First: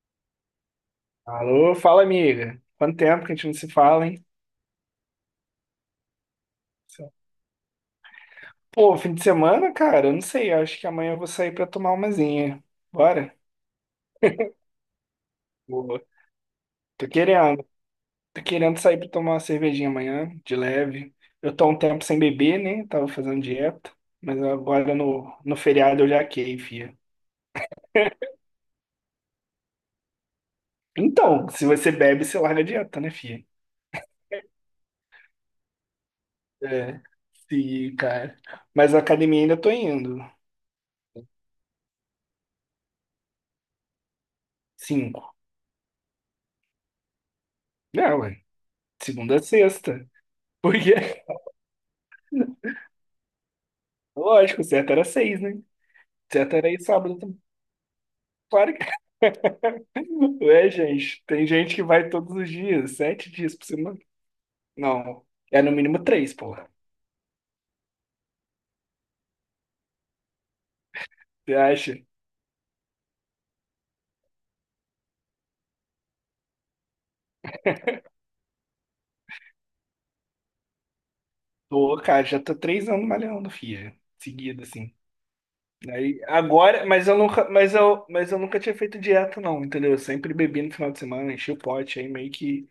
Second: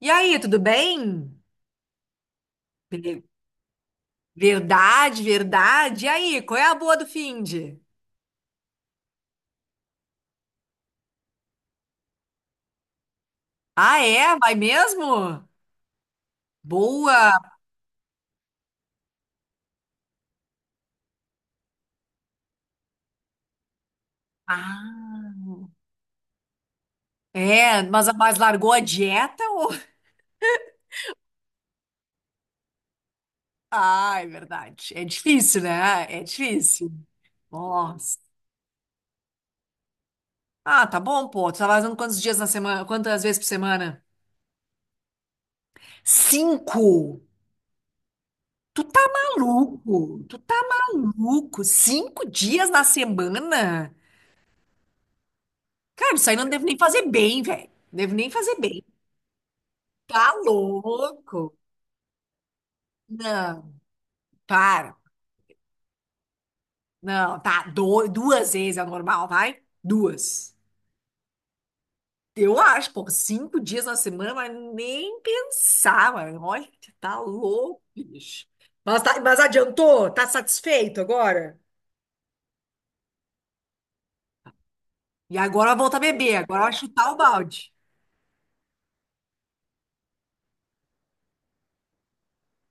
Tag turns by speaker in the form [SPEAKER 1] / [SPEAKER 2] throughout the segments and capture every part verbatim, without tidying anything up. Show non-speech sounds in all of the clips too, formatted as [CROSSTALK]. [SPEAKER 1] E aí, tudo bem?
[SPEAKER 2] Alô, fala amiga. Quanto
[SPEAKER 1] Bele-
[SPEAKER 2] tempo que a gente não se fala, hein?
[SPEAKER 1] Verdade, verdade. E aí, qual é a boa do finde?
[SPEAKER 2] Pô, fim de semana, cara, eu não sei. Eu Acho que amanhã eu vou sair pra tomar umazinha. Bora?
[SPEAKER 1] Ah, é? Vai mesmo?
[SPEAKER 2] Boa. Tô
[SPEAKER 1] Boa.
[SPEAKER 2] querendo. Tô querendo sair pra tomar uma cervejinha amanhã, de leve. Eu tô há um tempo sem beber, né? Tava fazendo dieta. Mas agora no,
[SPEAKER 1] Ah,
[SPEAKER 2] no feriado eu já quei, fia.
[SPEAKER 1] é, mas, mas largou a dieta ou... [LAUGHS]
[SPEAKER 2] Então, se você bebe, você larga a dieta, né, fia?
[SPEAKER 1] Ah, é verdade. É difícil, né? É difícil.
[SPEAKER 2] É, sim,
[SPEAKER 1] Nossa.
[SPEAKER 2] cara. Mas a academia ainda tô indo.
[SPEAKER 1] Ah, tá bom, pô. Tu tá fazendo quantos dias na semana? Quantas vezes por semana?
[SPEAKER 2] Cinco.
[SPEAKER 1] Cinco.
[SPEAKER 2] Não, ué.
[SPEAKER 1] Tu tá
[SPEAKER 2] Segunda a sexta.
[SPEAKER 1] maluco? Tu tá
[SPEAKER 2] Por quê?
[SPEAKER 1] maluco? Cinco dias na semana?
[SPEAKER 2] Lógico, o certo era seis, né? O
[SPEAKER 1] Cara, isso aí não
[SPEAKER 2] certo
[SPEAKER 1] devo
[SPEAKER 2] era
[SPEAKER 1] nem
[SPEAKER 2] ir
[SPEAKER 1] fazer
[SPEAKER 2] sábado também.
[SPEAKER 1] bem, velho. Devo nem fazer
[SPEAKER 2] Claro
[SPEAKER 1] bem.
[SPEAKER 2] que [LAUGHS]
[SPEAKER 1] Tá
[SPEAKER 2] não é, gente. Tem
[SPEAKER 1] louco?
[SPEAKER 2] gente que vai todos os dias, sete dias por
[SPEAKER 1] Não,
[SPEAKER 2] semana.
[SPEAKER 1] para.
[SPEAKER 2] Não, é no mínimo três, porra.
[SPEAKER 1] Não, tá. Do- duas vezes é o normal, vai? Duas.
[SPEAKER 2] Você acha?
[SPEAKER 1] Eu acho, pô, cinco dias na semana, mas nem pensar, mano. Olha, tá louco, bicho. Mas, tá- mas adiantou? Tá satisfeito agora?
[SPEAKER 2] Tô, cara, já tô três anos malhando, filha. Seguido, assim.
[SPEAKER 1] E agora volta a
[SPEAKER 2] Aí,
[SPEAKER 1] beber, agora vai
[SPEAKER 2] agora, mas
[SPEAKER 1] chutar o
[SPEAKER 2] eu nunca,
[SPEAKER 1] balde.
[SPEAKER 2] mas eu, mas eu nunca tinha feito dieta, não, entendeu? Eu sempre bebi no final de semana, enchi o pote, aí meio que.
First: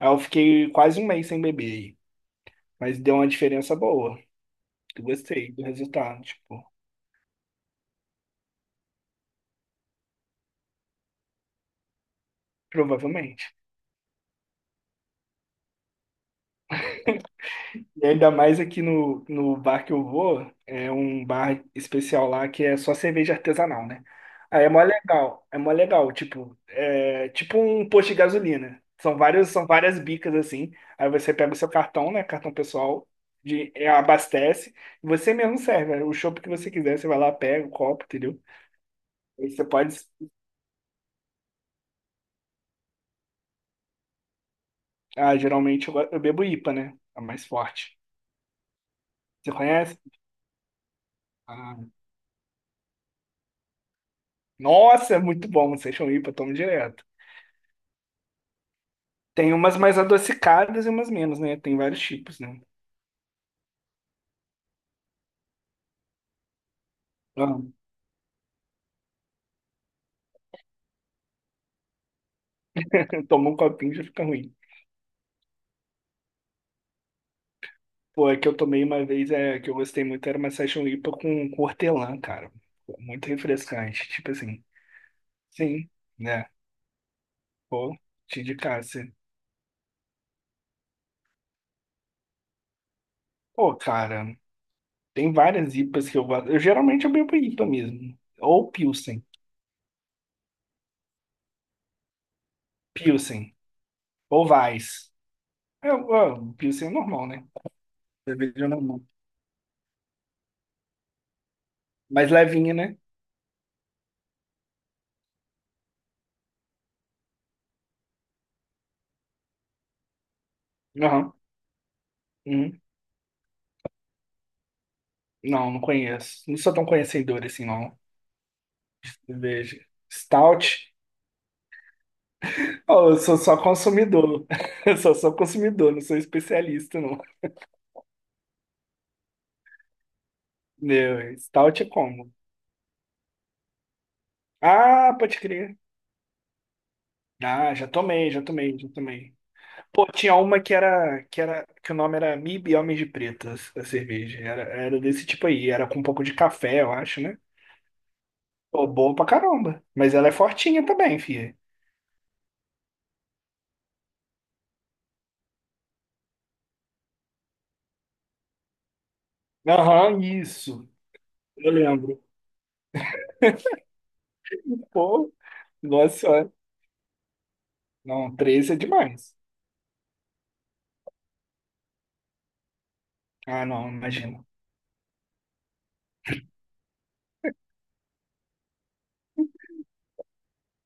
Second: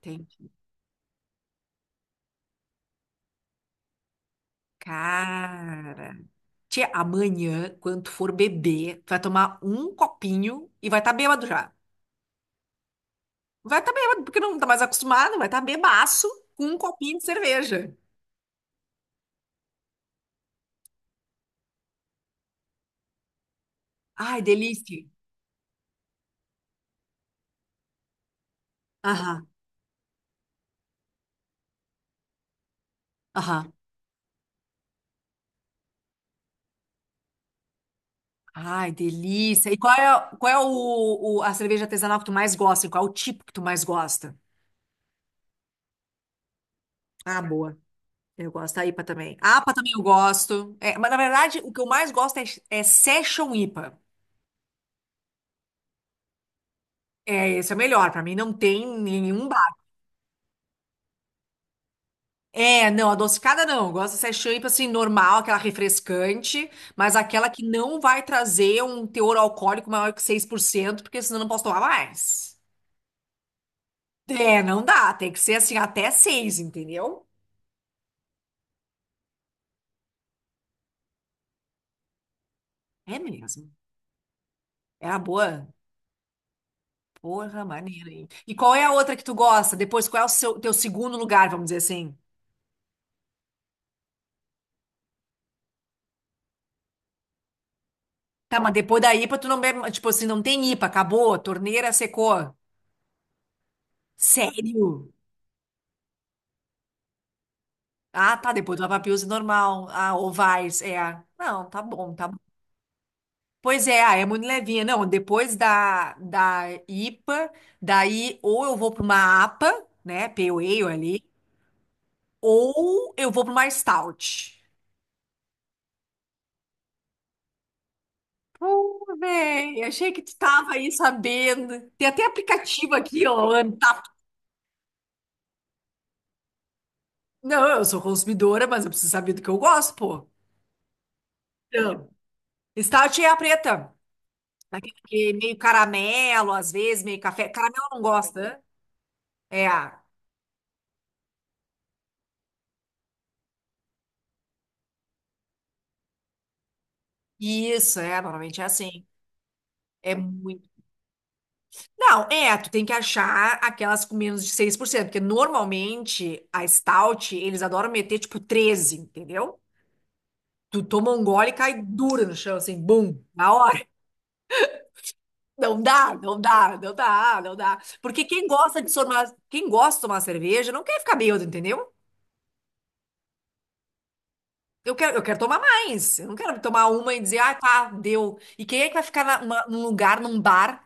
[SPEAKER 2] Aí eu
[SPEAKER 1] Entendi.
[SPEAKER 2] fiquei quase um mês sem beber aí. Mas deu uma diferença boa. Eu gostei do
[SPEAKER 1] Cara.
[SPEAKER 2] resultado, tipo,
[SPEAKER 1] Tia, amanhã, quando tu for beber, tu vai tomar um copinho e vai estar tá bêbado já.
[SPEAKER 2] provavelmente.
[SPEAKER 1] Vai estar tá bêbado, porque não tá mais acostumado, vai estar tá bebaço com um copinho de cerveja.
[SPEAKER 2] E ainda mais aqui no, no bar que eu vou, é um bar especial lá que é só cerveja artesanal, né?
[SPEAKER 1] Ai,
[SPEAKER 2] Aí é mó
[SPEAKER 1] delícia.
[SPEAKER 2] legal, é mó legal, tipo, é tipo um posto de gasolina. São
[SPEAKER 1] Aham,
[SPEAKER 2] vários, são várias bicas assim. Aí você pega o seu cartão, né? Cartão pessoal, de,
[SPEAKER 1] aham.
[SPEAKER 2] é, abastece, e você mesmo serve. Né? O chopp que você quiser, você vai lá, pega o copo, entendeu?
[SPEAKER 1] Ai,
[SPEAKER 2] Aí você
[SPEAKER 1] delícia. E qual
[SPEAKER 2] pode.
[SPEAKER 1] é, qual é o, o- a cerveja artesanal que tu mais gosta? Qual é o tipo que tu mais gosta?
[SPEAKER 2] Ah, geralmente eu, go- eu bebo I P A, né? A
[SPEAKER 1] Ah,
[SPEAKER 2] mais
[SPEAKER 1] boa.
[SPEAKER 2] forte.
[SPEAKER 1] Eu gosto da ipa também.
[SPEAKER 2] Você
[SPEAKER 1] A APA também
[SPEAKER 2] conhece?
[SPEAKER 1] eu gosto. É, mas, na verdade, o
[SPEAKER 2] Ah,
[SPEAKER 1] que eu mais gosto é, é Session ipa.
[SPEAKER 2] nossa, é muito bom. Vocês são I P A, tomo direto.
[SPEAKER 1] É, esse é o melhor. Pra mim, não tem nenhum.
[SPEAKER 2] Tem umas mais adocicadas e umas menos, né? Tem vários tipos, né?
[SPEAKER 1] É, não, adocicada não. Eu gosto dessa champanhe, tipo assim, normal, aquela refrescante, mas aquela
[SPEAKER 2] Ah,
[SPEAKER 1] que não vai trazer um teor alcoólico maior que seis por cento, porque senão eu não posso tomar mais.
[SPEAKER 2] [LAUGHS] eu um copinho e já fica ruim.
[SPEAKER 1] É, não dá. Tem que ser assim, até seis, entendeu?
[SPEAKER 2] Pô, a que eu tomei uma vez, é, que eu gostei muito, era uma Session I P A com, com hortelã, cara. Pô,
[SPEAKER 1] É
[SPEAKER 2] muito
[SPEAKER 1] mesmo.
[SPEAKER 2] refrescante, tipo assim.
[SPEAKER 1] É a boa.
[SPEAKER 2] Sim, né?
[SPEAKER 1] Porra,
[SPEAKER 2] Pô,
[SPEAKER 1] maneira, hein?
[SPEAKER 2] te
[SPEAKER 1] E qual é a
[SPEAKER 2] indicasse.
[SPEAKER 1] outra que tu gosta? Depois, qual é o seu, teu segundo lugar, vamos dizer assim?
[SPEAKER 2] Pô, cara, tem várias I P As que eu gosto. Eu geralmente eu bebo I P A mesmo.
[SPEAKER 1] Tá,
[SPEAKER 2] Ou
[SPEAKER 1] mas depois da
[SPEAKER 2] Pilsen.
[SPEAKER 1] ipa, tu não bebe. Tipo assim, não tem ipa, acabou, a acabou, torneira secou.
[SPEAKER 2] Pilsen. Ou
[SPEAKER 1] Sério?
[SPEAKER 2] Weiss. É, ó, Pilsen é normal, né?
[SPEAKER 1] Ah, tá,
[SPEAKER 2] Cerveja
[SPEAKER 1] depois do
[SPEAKER 2] normal.
[SPEAKER 1] lava-pills normal. Ah, ovais Vars, é. Não, tá bom, tá
[SPEAKER 2] Mais
[SPEAKER 1] bom.
[SPEAKER 2] levinha, né?
[SPEAKER 1] Pois é, ah, é muito levinha. Não, depois da, da ipa, daí ou eu vou para uma apa, né, Pale Ale ali,
[SPEAKER 2] Aham. Uhum.
[SPEAKER 1] ou eu vou para uma Stout.
[SPEAKER 2] Não, não conheço. Não sou tão conhecedor assim, não.
[SPEAKER 1] Pô,
[SPEAKER 2] Veja.
[SPEAKER 1] Véi, achei que tu tava aí
[SPEAKER 2] Stout?
[SPEAKER 1] sabendo. Tem até aplicativo
[SPEAKER 2] Oh, eu
[SPEAKER 1] aqui,
[SPEAKER 2] sou
[SPEAKER 1] ó.
[SPEAKER 2] só
[SPEAKER 1] Tá.
[SPEAKER 2] consumidor. [LAUGHS] Eu sou só sou consumidor, não sou especialista, não.
[SPEAKER 1] Não, eu sou consumidora, mas eu preciso saber do que eu gosto, pô.
[SPEAKER 2] Meu, Stout é
[SPEAKER 1] Então,
[SPEAKER 2] como?
[SPEAKER 1] Stout é a preta. Aquele
[SPEAKER 2] Ah,
[SPEAKER 1] que é
[SPEAKER 2] pode
[SPEAKER 1] meio
[SPEAKER 2] crer.
[SPEAKER 1] caramelo, às vezes, meio café.
[SPEAKER 2] Ah,
[SPEAKER 1] Caramelo
[SPEAKER 2] já
[SPEAKER 1] eu não
[SPEAKER 2] tomei,
[SPEAKER 1] gosta,
[SPEAKER 2] já
[SPEAKER 1] né?
[SPEAKER 2] tomei, já tomei.
[SPEAKER 1] É.
[SPEAKER 2] Pô, tinha uma que era, que era, que o nome era Mib Homens de Pretas, a cerveja. Era, era desse tipo aí, era com um pouco de café, eu acho, né?
[SPEAKER 1] Isso, é, normalmente é
[SPEAKER 2] Pô,
[SPEAKER 1] assim.
[SPEAKER 2] boa pra caramba. Mas
[SPEAKER 1] É
[SPEAKER 2] ela é
[SPEAKER 1] muito.
[SPEAKER 2] fortinha também, filha.
[SPEAKER 1] Não, é, tu tem que achar aquelas com menos de seis por cento porque normalmente a stout, eles adoram meter tipo treze, entendeu?
[SPEAKER 2] Aham,
[SPEAKER 1] Tu
[SPEAKER 2] isso.
[SPEAKER 1] toma um gole e
[SPEAKER 2] Eu
[SPEAKER 1] cai
[SPEAKER 2] lembro.
[SPEAKER 1] dura no chão, assim, bum, na hora.
[SPEAKER 2] Pô,
[SPEAKER 1] Não dá, não
[SPEAKER 2] nossa,
[SPEAKER 1] dá, não dá, não dá. Porque
[SPEAKER 2] não,
[SPEAKER 1] quem
[SPEAKER 2] três é
[SPEAKER 1] gosta de tomar,
[SPEAKER 2] demais.
[SPEAKER 1] quem gosta de tomar cerveja não quer ficar bêbado, entendeu?
[SPEAKER 2] Ah, não, imagina.
[SPEAKER 1] Eu quero, eu quero tomar mais. Eu não quero tomar uma e dizer, ah, tá, deu. E quem é que vai ficar na- uma- num lugar, num bar,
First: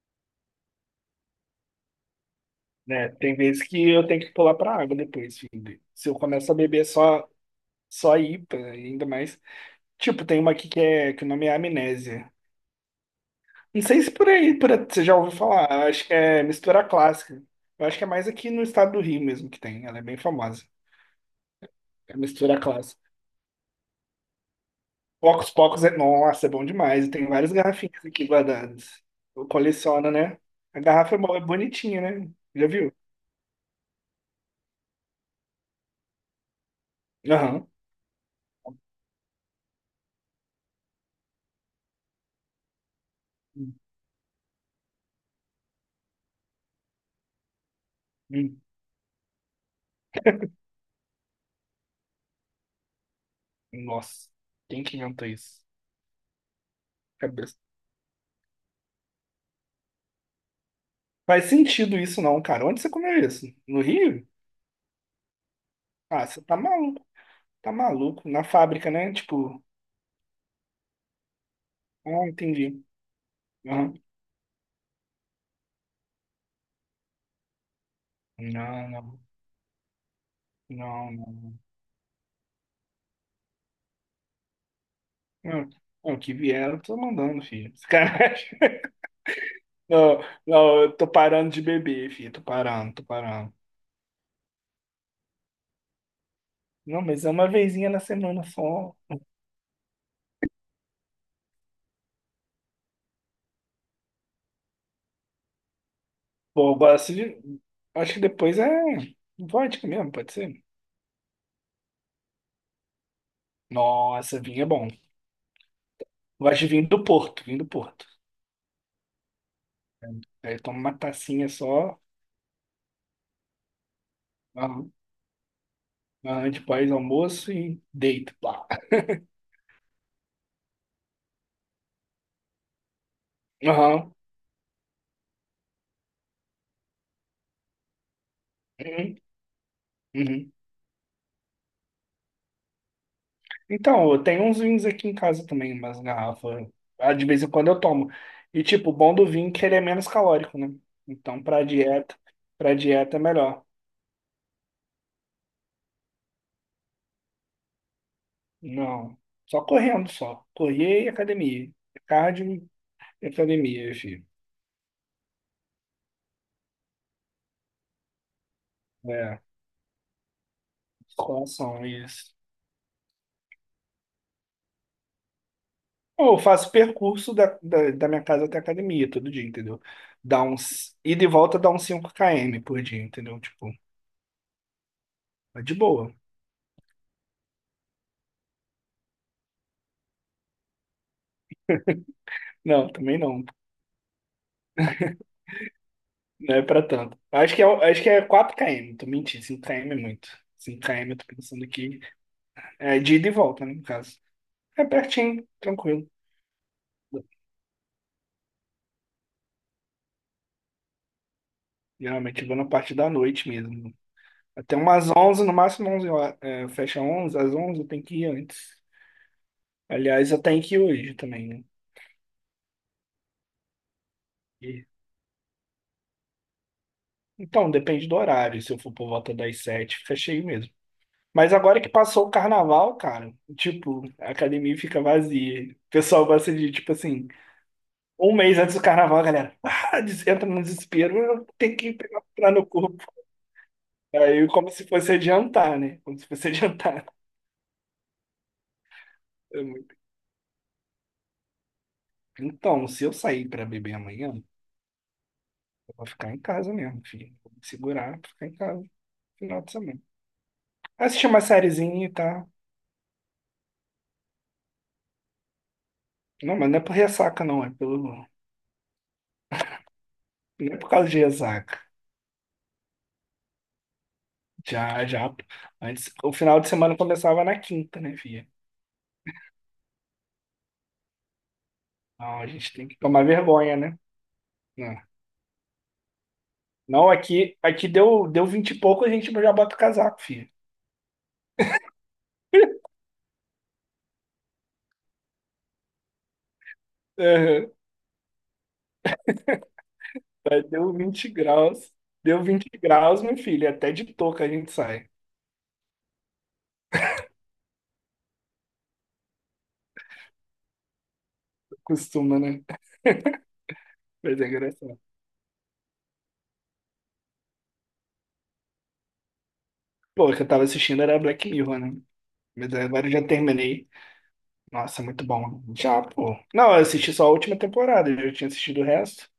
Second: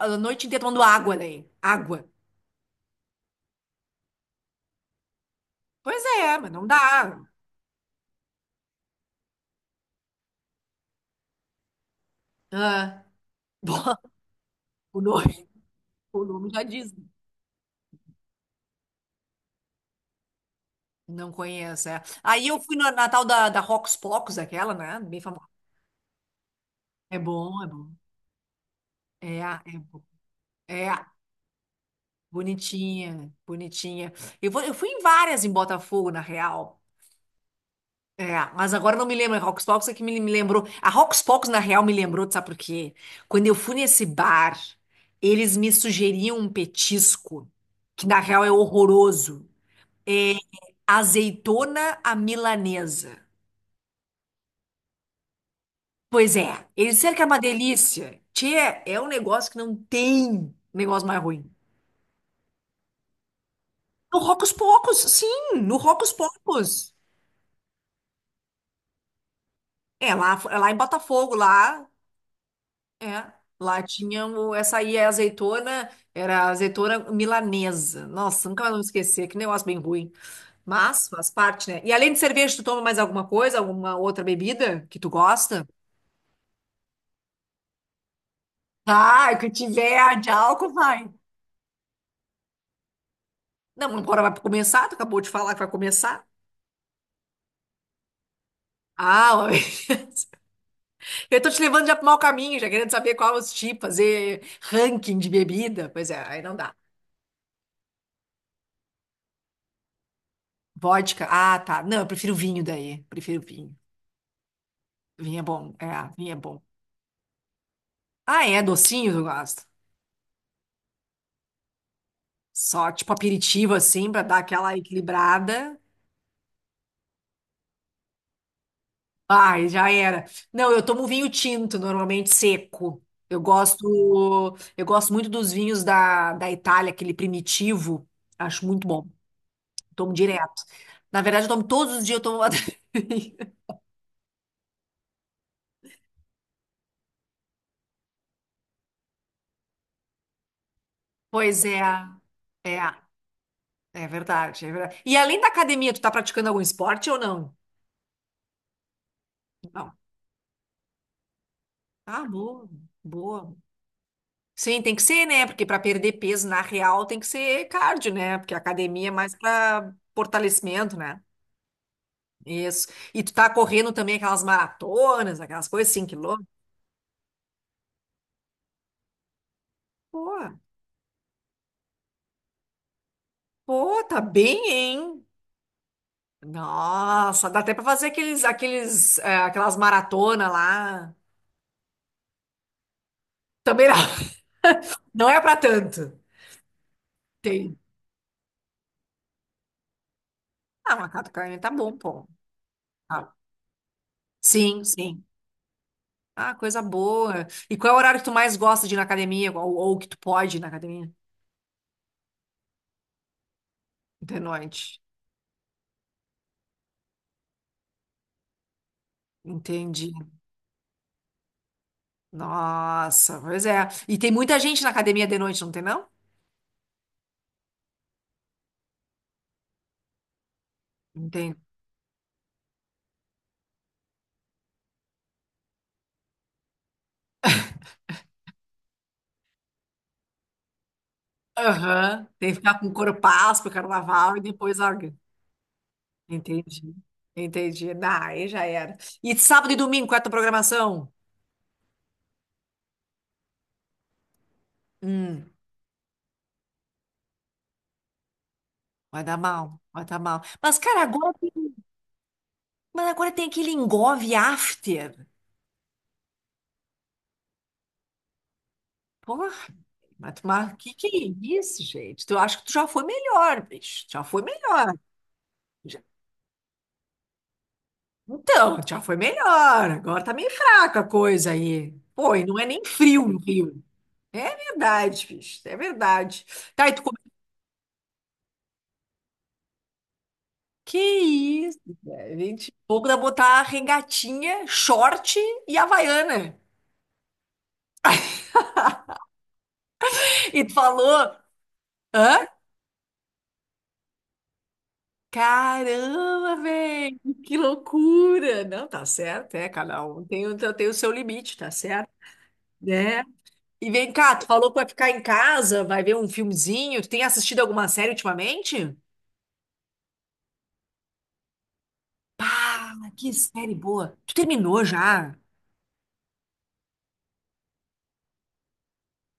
[SPEAKER 1] a a noite inteira tomando água daí? Água.
[SPEAKER 2] Né, tem vezes que eu tenho que pular pra água depois, filho.
[SPEAKER 1] Pois
[SPEAKER 2] Se eu
[SPEAKER 1] é, mas
[SPEAKER 2] começo a
[SPEAKER 1] não dá.
[SPEAKER 2] beber só, só I P A, ainda mais. Tipo, tem uma aqui que, é, que o nome é Amnésia.
[SPEAKER 1] Ah, [LAUGHS]
[SPEAKER 2] Não
[SPEAKER 1] bom,
[SPEAKER 2] sei se por aí, por, aí
[SPEAKER 1] O
[SPEAKER 2] você já ouviu
[SPEAKER 1] nome,
[SPEAKER 2] falar. Eu acho que
[SPEAKER 1] o
[SPEAKER 2] é
[SPEAKER 1] nome já
[SPEAKER 2] mistura
[SPEAKER 1] diz.
[SPEAKER 2] clássica. Eu acho que é mais aqui no estado do Rio mesmo que tem. Ela é bem famosa.
[SPEAKER 1] Não conheço, é.
[SPEAKER 2] É
[SPEAKER 1] Aí eu
[SPEAKER 2] mistura
[SPEAKER 1] fui na, na
[SPEAKER 2] clássica.
[SPEAKER 1] tal da, da Rocos Pocos, aquela, né? Bem famosa.
[SPEAKER 2] Pocos Pocos é. Nossa, é bom demais. Eu
[SPEAKER 1] É
[SPEAKER 2] tenho várias
[SPEAKER 1] bom, é bom.
[SPEAKER 2] garrafinhas aqui guardadas.
[SPEAKER 1] É,
[SPEAKER 2] Eu
[SPEAKER 1] é bom.
[SPEAKER 2] coleciono, né? A
[SPEAKER 1] É,
[SPEAKER 2] garrafa é bo- é bonitinha, né? Já viu?
[SPEAKER 1] bonitinha, bonitinha. Eu, vou- eu fui em várias em Botafogo, na real.
[SPEAKER 2] Aham.
[SPEAKER 1] É, mas agora eu não me lembro. A Rocos Pocos é que me, me lembrou. A Rocos Pocos, na real, me lembrou, tu sabe por quê? Quando eu fui nesse bar, eles me sugeriam um petisco, que na real é
[SPEAKER 2] Hum.
[SPEAKER 1] horroroso. É, azeitona à milanesa.
[SPEAKER 2] Nossa, quem que inventou isso?
[SPEAKER 1] Pois é, eles disseram que é uma
[SPEAKER 2] Cabeça.
[SPEAKER 1] delícia. Tchê, é um negócio que não tem negócio mais
[SPEAKER 2] Faz
[SPEAKER 1] ruim.
[SPEAKER 2] sentido isso não, cara. Onde você comeu isso? No
[SPEAKER 1] No
[SPEAKER 2] Rio?
[SPEAKER 1] Rocos Pocos, sim, no Rocos
[SPEAKER 2] Ah, você tá
[SPEAKER 1] Pocos.
[SPEAKER 2] maluco. Tá maluco. Na fábrica, né? Tipo,
[SPEAKER 1] É, lá, é lá em Botafogo, lá,
[SPEAKER 2] ah, entendi.
[SPEAKER 1] é, lá
[SPEAKER 2] Aham.
[SPEAKER 1] tinha o- essa aí, é azeitona, era azeitona milanesa. Nossa, nunca mais vou
[SPEAKER 2] Não, não,
[SPEAKER 1] esquecer, que negócio bem ruim. Mas
[SPEAKER 2] não, não.
[SPEAKER 1] faz
[SPEAKER 2] Não,
[SPEAKER 1] parte, né? E além de cerveja, tu toma mais alguma coisa, alguma outra bebida que tu
[SPEAKER 2] hum,
[SPEAKER 1] gosta?
[SPEAKER 2] não, o que vieram, eu tô mandando, filho. Esse [LAUGHS]
[SPEAKER 1] Ah, o que
[SPEAKER 2] não,
[SPEAKER 1] tiver de álcool,
[SPEAKER 2] não, eu tô
[SPEAKER 1] vai.
[SPEAKER 2] parando de beber, filho. Tô parando, tô parando.
[SPEAKER 1] Não, agora vai começar, tu acabou de falar que vai começar.
[SPEAKER 2] Não, mas é uma vezinha na semana só.
[SPEAKER 1] Ah, [LAUGHS] eu tô te levando já pro mau caminho, já querendo saber qual os tipos, fazer ranking de bebida. Pois é, aí não
[SPEAKER 2] Pô,
[SPEAKER 1] dá.
[SPEAKER 2] eu gosto de... Acho que depois é vodka mesmo, pode ser?
[SPEAKER 1] Vodka, ah, tá. Não, eu prefiro vinho daí, prefiro vinho.
[SPEAKER 2] Nossa, vinho é bom.
[SPEAKER 1] Vinho é bom, é, vinho é bom.
[SPEAKER 2] Gosto de vinho do Porto, vinho do Porto.
[SPEAKER 1] Ah, é, docinho eu gosto.
[SPEAKER 2] Aí toma uma tacinha só,
[SPEAKER 1] Só tipo aperitivo assim, pra dar aquela
[SPEAKER 2] aham,
[SPEAKER 1] equilibrada.
[SPEAKER 2] aham, de pós-almoço e deito, pá.
[SPEAKER 1] Ai, já era. Não, eu tomo vinho tinto, normalmente seco. Eu
[SPEAKER 2] Aham,
[SPEAKER 1] gosto, eu gosto muito dos vinhos da, da Itália, aquele primitivo. Acho muito bom.
[SPEAKER 2] uhum,
[SPEAKER 1] Tomo
[SPEAKER 2] uhum.
[SPEAKER 1] direto. Na verdade, eu tomo todos os dias, eu tomo uma [LAUGHS] tampinha.
[SPEAKER 2] Então, eu tenho uns vinhos aqui em casa também, umas garrafas. Ah, de vez em quando eu tomo. E, tipo, o bom do vinho é que ele é menos calórico, né? Então, pra
[SPEAKER 1] Pois é,
[SPEAKER 2] dieta, pra
[SPEAKER 1] é,
[SPEAKER 2] dieta é melhor.
[SPEAKER 1] é verdade, é verdade. E além da academia, tu tá praticando algum esporte ou não?
[SPEAKER 2] Não, só
[SPEAKER 1] Não.
[SPEAKER 2] correndo, só. Correr e academia.
[SPEAKER 1] Ah,
[SPEAKER 2] Cardio
[SPEAKER 1] boa,
[SPEAKER 2] e
[SPEAKER 1] boa.
[SPEAKER 2] academia, filho.
[SPEAKER 1] Sim, tem que ser, né? Porque para perder peso na real tem que ser cardio, né? Porque a academia é mais
[SPEAKER 2] É,
[SPEAKER 1] para fortalecimento, né?
[SPEAKER 2] musculação, isso.
[SPEAKER 1] Isso. E tu tá correndo também aquelas maratonas, aquelas coisas, cinco
[SPEAKER 2] Eu
[SPEAKER 1] quilômetros.
[SPEAKER 2] faço percurso da, da, da minha casa até a academia todo dia, entendeu?
[SPEAKER 1] Pô,
[SPEAKER 2] Dá uns, ida e volta dá uns cinco quilômetros por dia, entendeu? Tipo,
[SPEAKER 1] pô, tá bem, hein?
[SPEAKER 2] é de boa.
[SPEAKER 1] Nossa, dá até pra fazer aqueles, aqueles, eh, aquelas maratonas lá.
[SPEAKER 2] Não, também não.
[SPEAKER 1] Também não. [LAUGHS] Não é pra tanto.
[SPEAKER 2] Não é pra tanto. Acho que é,
[SPEAKER 1] Tem.
[SPEAKER 2] acho que é quatro quilômetros, tô mentindo. cinco quilômetros é muito. cinco
[SPEAKER 1] Ah, uma
[SPEAKER 2] km eu tô
[SPEAKER 1] catupiry
[SPEAKER 2] pensando
[SPEAKER 1] tá bom,
[SPEAKER 2] aqui.
[SPEAKER 1] pô.
[SPEAKER 2] É de ida
[SPEAKER 1] Ah,
[SPEAKER 2] e volta, né, no caso.
[SPEAKER 1] sim,
[SPEAKER 2] É
[SPEAKER 1] sim.
[SPEAKER 2] pertinho, tranquilo.
[SPEAKER 1] Ah, coisa boa. E qual é o horário que tu mais gosta de ir na academia? Ou, ou que tu pode ir na academia?
[SPEAKER 2] Geralmente eu vou na parte da noite mesmo.
[SPEAKER 1] De
[SPEAKER 2] Até
[SPEAKER 1] noite.
[SPEAKER 2] umas onze no máximo onze horas. É, fecha onze, às onze eu tenho que ir antes.
[SPEAKER 1] Entendi.
[SPEAKER 2] Aliás, eu tenho que ir hoje também, né?
[SPEAKER 1] Nossa, pois é. E tem muita gente na academia de noite, não tem, não?
[SPEAKER 2] Então, depende do horário. Se eu for por volta das sete, fica cheio mesmo. Mas
[SPEAKER 1] Entendi.
[SPEAKER 2] agora que passou o carnaval, cara, tipo, a academia fica vazia. O pessoal gosta de, tipo assim, um mês antes do carnaval, a galera ah, des- entra no desespero, eu tenho que pegar
[SPEAKER 1] Aham. Tem
[SPEAKER 2] pra
[SPEAKER 1] que
[SPEAKER 2] no
[SPEAKER 1] ficar com
[SPEAKER 2] corpo.
[SPEAKER 1] corpaço pro carnaval e
[SPEAKER 2] Aí, como
[SPEAKER 1] depois
[SPEAKER 2] se fosse
[SPEAKER 1] larga.
[SPEAKER 2] adiantar, né? Como se fosse [LAUGHS]
[SPEAKER 1] Entendi.
[SPEAKER 2] adiantar.
[SPEAKER 1] Entendi. Ah, aí já era. E
[SPEAKER 2] É
[SPEAKER 1] sábado e
[SPEAKER 2] muito.
[SPEAKER 1] domingo, qual é a tua programação?
[SPEAKER 2] Então, se eu sair pra beber amanhã,
[SPEAKER 1] Hum,
[SPEAKER 2] eu vou ficar em casa mesmo, filho. Vou me segurar pra ficar em casa no
[SPEAKER 1] Vai dar
[SPEAKER 2] final de
[SPEAKER 1] mal.
[SPEAKER 2] semana.
[SPEAKER 1] Vai dar mal. Mas, cara,
[SPEAKER 2] Assistir
[SPEAKER 1] agora.
[SPEAKER 2] uma sériezinha e tá.
[SPEAKER 1] Mas agora tem aquele engove after.
[SPEAKER 2] Não, mas não é por ressaca, não, é pelo.
[SPEAKER 1] Porra, mas,
[SPEAKER 2] Não
[SPEAKER 1] mas
[SPEAKER 2] é
[SPEAKER 1] o
[SPEAKER 2] por
[SPEAKER 1] que que
[SPEAKER 2] causa de
[SPEAKER 1] é
[SPEAKER 2] ressaca.
[SPEAKER 1] isso, gente? Tu acho que tu já foi melhor, bicho. Já foi melhor.
[SPEAKER 2] Já, já. Pô.
[SPEAKER 1] Já-
[SPEAKER 2] Antes, o final de semana começava na quinta, né, filha?
[SPEAKER 1] Então, já foi melhor. Agora tá meio fraca a coisa aí. Pô,
[SPEAKER 2] Então
[SPEAKER 1] e
[SPEAKER 2] a
[SPEAKER 1] não é
[SPEAKER 2] gente
[SPEAKER 1] nem
[SPEAKER 2] tem que tomar
[SPEAKER 1] frio no
[SPEAKER 2] vergonha,
[SPEAKER 1] Rio.
[SPEAKER 2] né?
[SPEAKER 1] É
[SPEAKER 2] Não,
[SPEAKER 1] verdade, bicho. É verdade. Tá, e tu
[SPEAKER 2] não,
[SPEAKER 1] come...
[SPEAKER 2] aqui, aqui deu, deu vinte e pouco, a gente já bota o casaco, filha.
[SPEAKER 1] Que isso, velho. Gente, pouco dá botar regatinha, short e havaiana.
[SPEAKER 2] Aham.
[SPEAKER 1] [LAUGHS]
[SPEAKER 2] Aí
[SPEAKER 1] E tu
[SPEAKER 2] deu vinte
[SPEAKER 1] falou.
[SPEAKER 2] graus. Deu
[SPEAKER 1] Hã?
[SPEAKER 2] vinte graus, meu filho. Até de touca a gente sai.
[SPEAKER 1] Caramba, velho, que loucura! Não, tá certo, é, cada um tem, o- tem o seu limite, tá certo?
[SPEAKER 2] Costuma, né?
[SPEAKER 1] É. E vem cá,
[SPEAKER 2] Mas
[SPEAKER 1] tu
[SPEAKER 2] é
[SPEAKER 1] falou que vai
[SPEAKER 2] engraçado.
[SPEAKER 1] ficar em casa, vai ver um filmezinho. Tu tem assistido alguma série ultimamente?
[SPEAKER 2] Pô, o que eu tava assistindo era Black Mirror, né? Mas
[SPEAKER 1] Pá,
[SPEAKER 2] agora eu já
[SPEAKER 1] que série
[SPEAKER 2] terminei.
[SPEAKER 1] boa. Tu terminou
[SPEAKER 2] Nossa, muito
[SPEAKER 1] já?
[SPEAKER 2] bom. Já, pô. Não, eu assisti só a última temporada, eu já tinha assistido o resto.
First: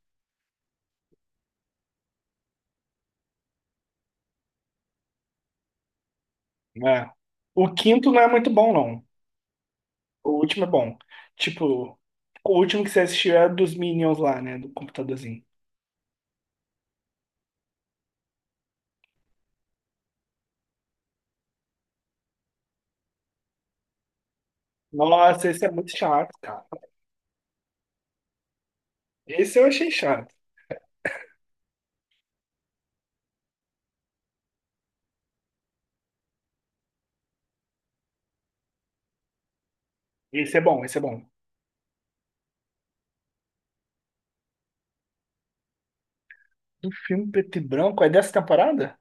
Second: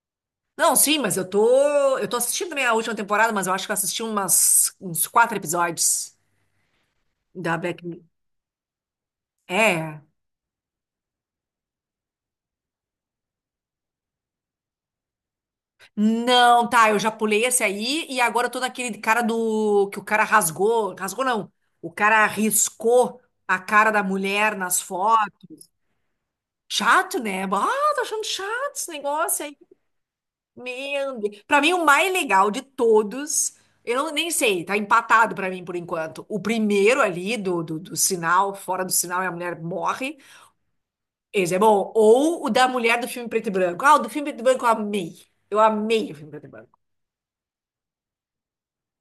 [SPEAKER 1] Não, sim, mas eu tô, eu tô, assistindo também a última temporada, mas eu acho que eu assisti umas, uns quatro episódios
[SPEAKER 2] É.
[SPEAKER 1] da
[SPEAKER 2] O
[SPEAKER 1] Black Mirror.
[SPEAKER 2] quinto não é muito bom, não.
[SPEAKER 1] É.
[SPEAKER 2] O último é bom. Tipo, o último que você assistiu é dos Minions lá, né? Do computadorzinho.
[SPEAKER 1] Não, tá, eu já pulei esse aí e agora eu tô naquele cara do que o cara rasgou, rasgou não. O cara riscou a cara da mulher nas
[SPEAKER 2] Nossa, esse
[SPEAKER 1] fotos.
[SPEAKER 2] é muito chato, cara.
[SPEAKER 1] Chato, né? Ah, tô achando chato esse negócio aí.
[SPEAKER 2] Esse eu achei chato.
[SPEAKER 1] Meu Deus. Pra mim o mais legal de todos, eu não, nem sei, tá empatado pra mim por enquanto. O primeiro ali do, do, do, sinal, fora do sinal e a mulher morre.
[SPEAKER 2] Esse é bom, esse é bom.
[SPEAKER 1] Esse é bom. Ou o da mulher do filme preto e branco. Ah, o do filme preto e branco eu amei. Eu amei o filme preto e branco.
[SPEAKER 2] Do filme preto e branco, é dessa temporada?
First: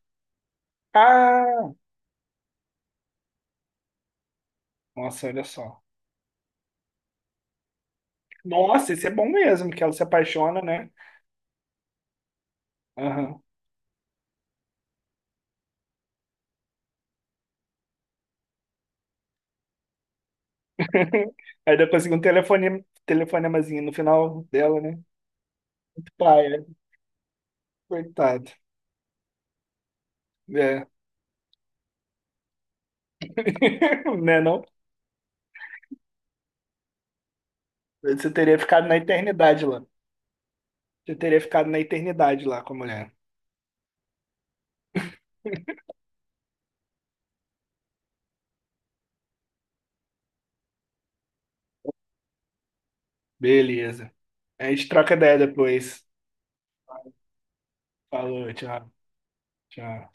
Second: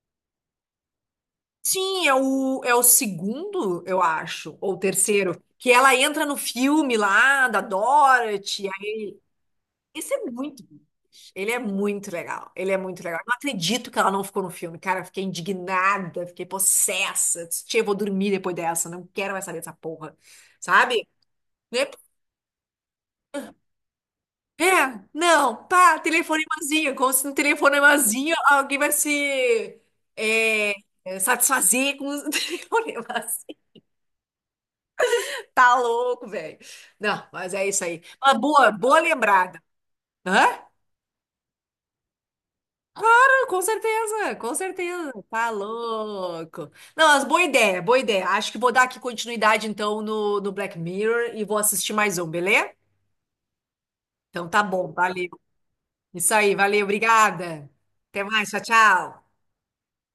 [SPEAKER 2] Ah,
[SPEAKER 1] Sim, é o, é o segundo, eu acho, ou o
[SPEAKER 2] nossa,
[SPEAKER 1] terceiro,
[SPEAKER 2] olha
[SPEAKER 1] que
[SPEAKER 2] só.
[SPEAKER 1] ela entra no filme lá da Dorothy.
[SPEAKER 2] Nossa,
[SPEAKER 1] Aí-
[SPEAKER 2] esse é bom mesmo, que ela se
[SPEAKER 1] Esse é
[SPEAKER 2] apaixona,
[SPEAKER 1] muito,
[SPEAKER 2] né?
[SPEAKER 1] ele é muito legal, ele é muito legal. Eu não
[SPEAKER 2] Aham.
[SPEAKER 1] acredito que ela não ficou no filme, cara, eu fiquei indignada, fiquei possessa. Disse, Tia, eu vou dormir depois dessa, não quero mais saber dessa porra, sabe?
[SPEAKER 2] [LAUGHS] Aí
[SPEAKER 1] Né?
[SPEAKER 2] depois fica um telefone, telefonemazinho no final
[SPEAKER 1] É,
[SPEAKER 2] dela, né?
[SPEAKER 1] não, pá,
[SPEAKER 2] Pai, é,
[SPEAKER 1] telefonemazinho, como se no telefonemazinho
[SPEAKER 2] coitado.
[SPEAKER 1] alguém vai se é,
[SPEAKER 2] É.
[SPEAKER 1] satisfazer com os [LAUGHS] telefonemazinhos.
[SPEAKER 2] [LAUGHS] Né, não?
[SPEAKER 1] Tá louco, velho. Não, mas é isso aí.
[SPEAKER 2] Você
[SPEAKER 1] Uma
[SPEAKER 2] teria
[SPEAKER 1] boa,
[SPEAKER 2] ficado na
[SPEAKER 1] boa lembrada.
[SPEAKER 2] eternidade lá.
[SPEAKER 1] Hã?
[SPEAKER 2] Você teria ficado na eternidade lá com a mulher.
[SPEAKER 1] Ah, com certeza, com certeza. Tá louco. Não, mas boa ideia, boa ideia. Acho que vou dar aqui continuidade, então, no, no, Black Mirror e vou assistir mais um, beleza?
[SPEAKER 2] Beleza.
[SPEAKER 1] Então tá
[SPEAKER 2] A gente
[SPEAKER 1] bom,
[SPEAKER 2] troca
[SPEAKER 1] valeu.
[SPEAKER 2] ideia depois.
[SPEAKER 1] Isso aí, valeu, obrigada. Até mais,
[SPEAKER 2] Falou,
[SPEAKER 1] tchau,
[SPEAKER 2] tchau,
[SPEAKER 1] tchau.
[SPEAKER 2] tchau.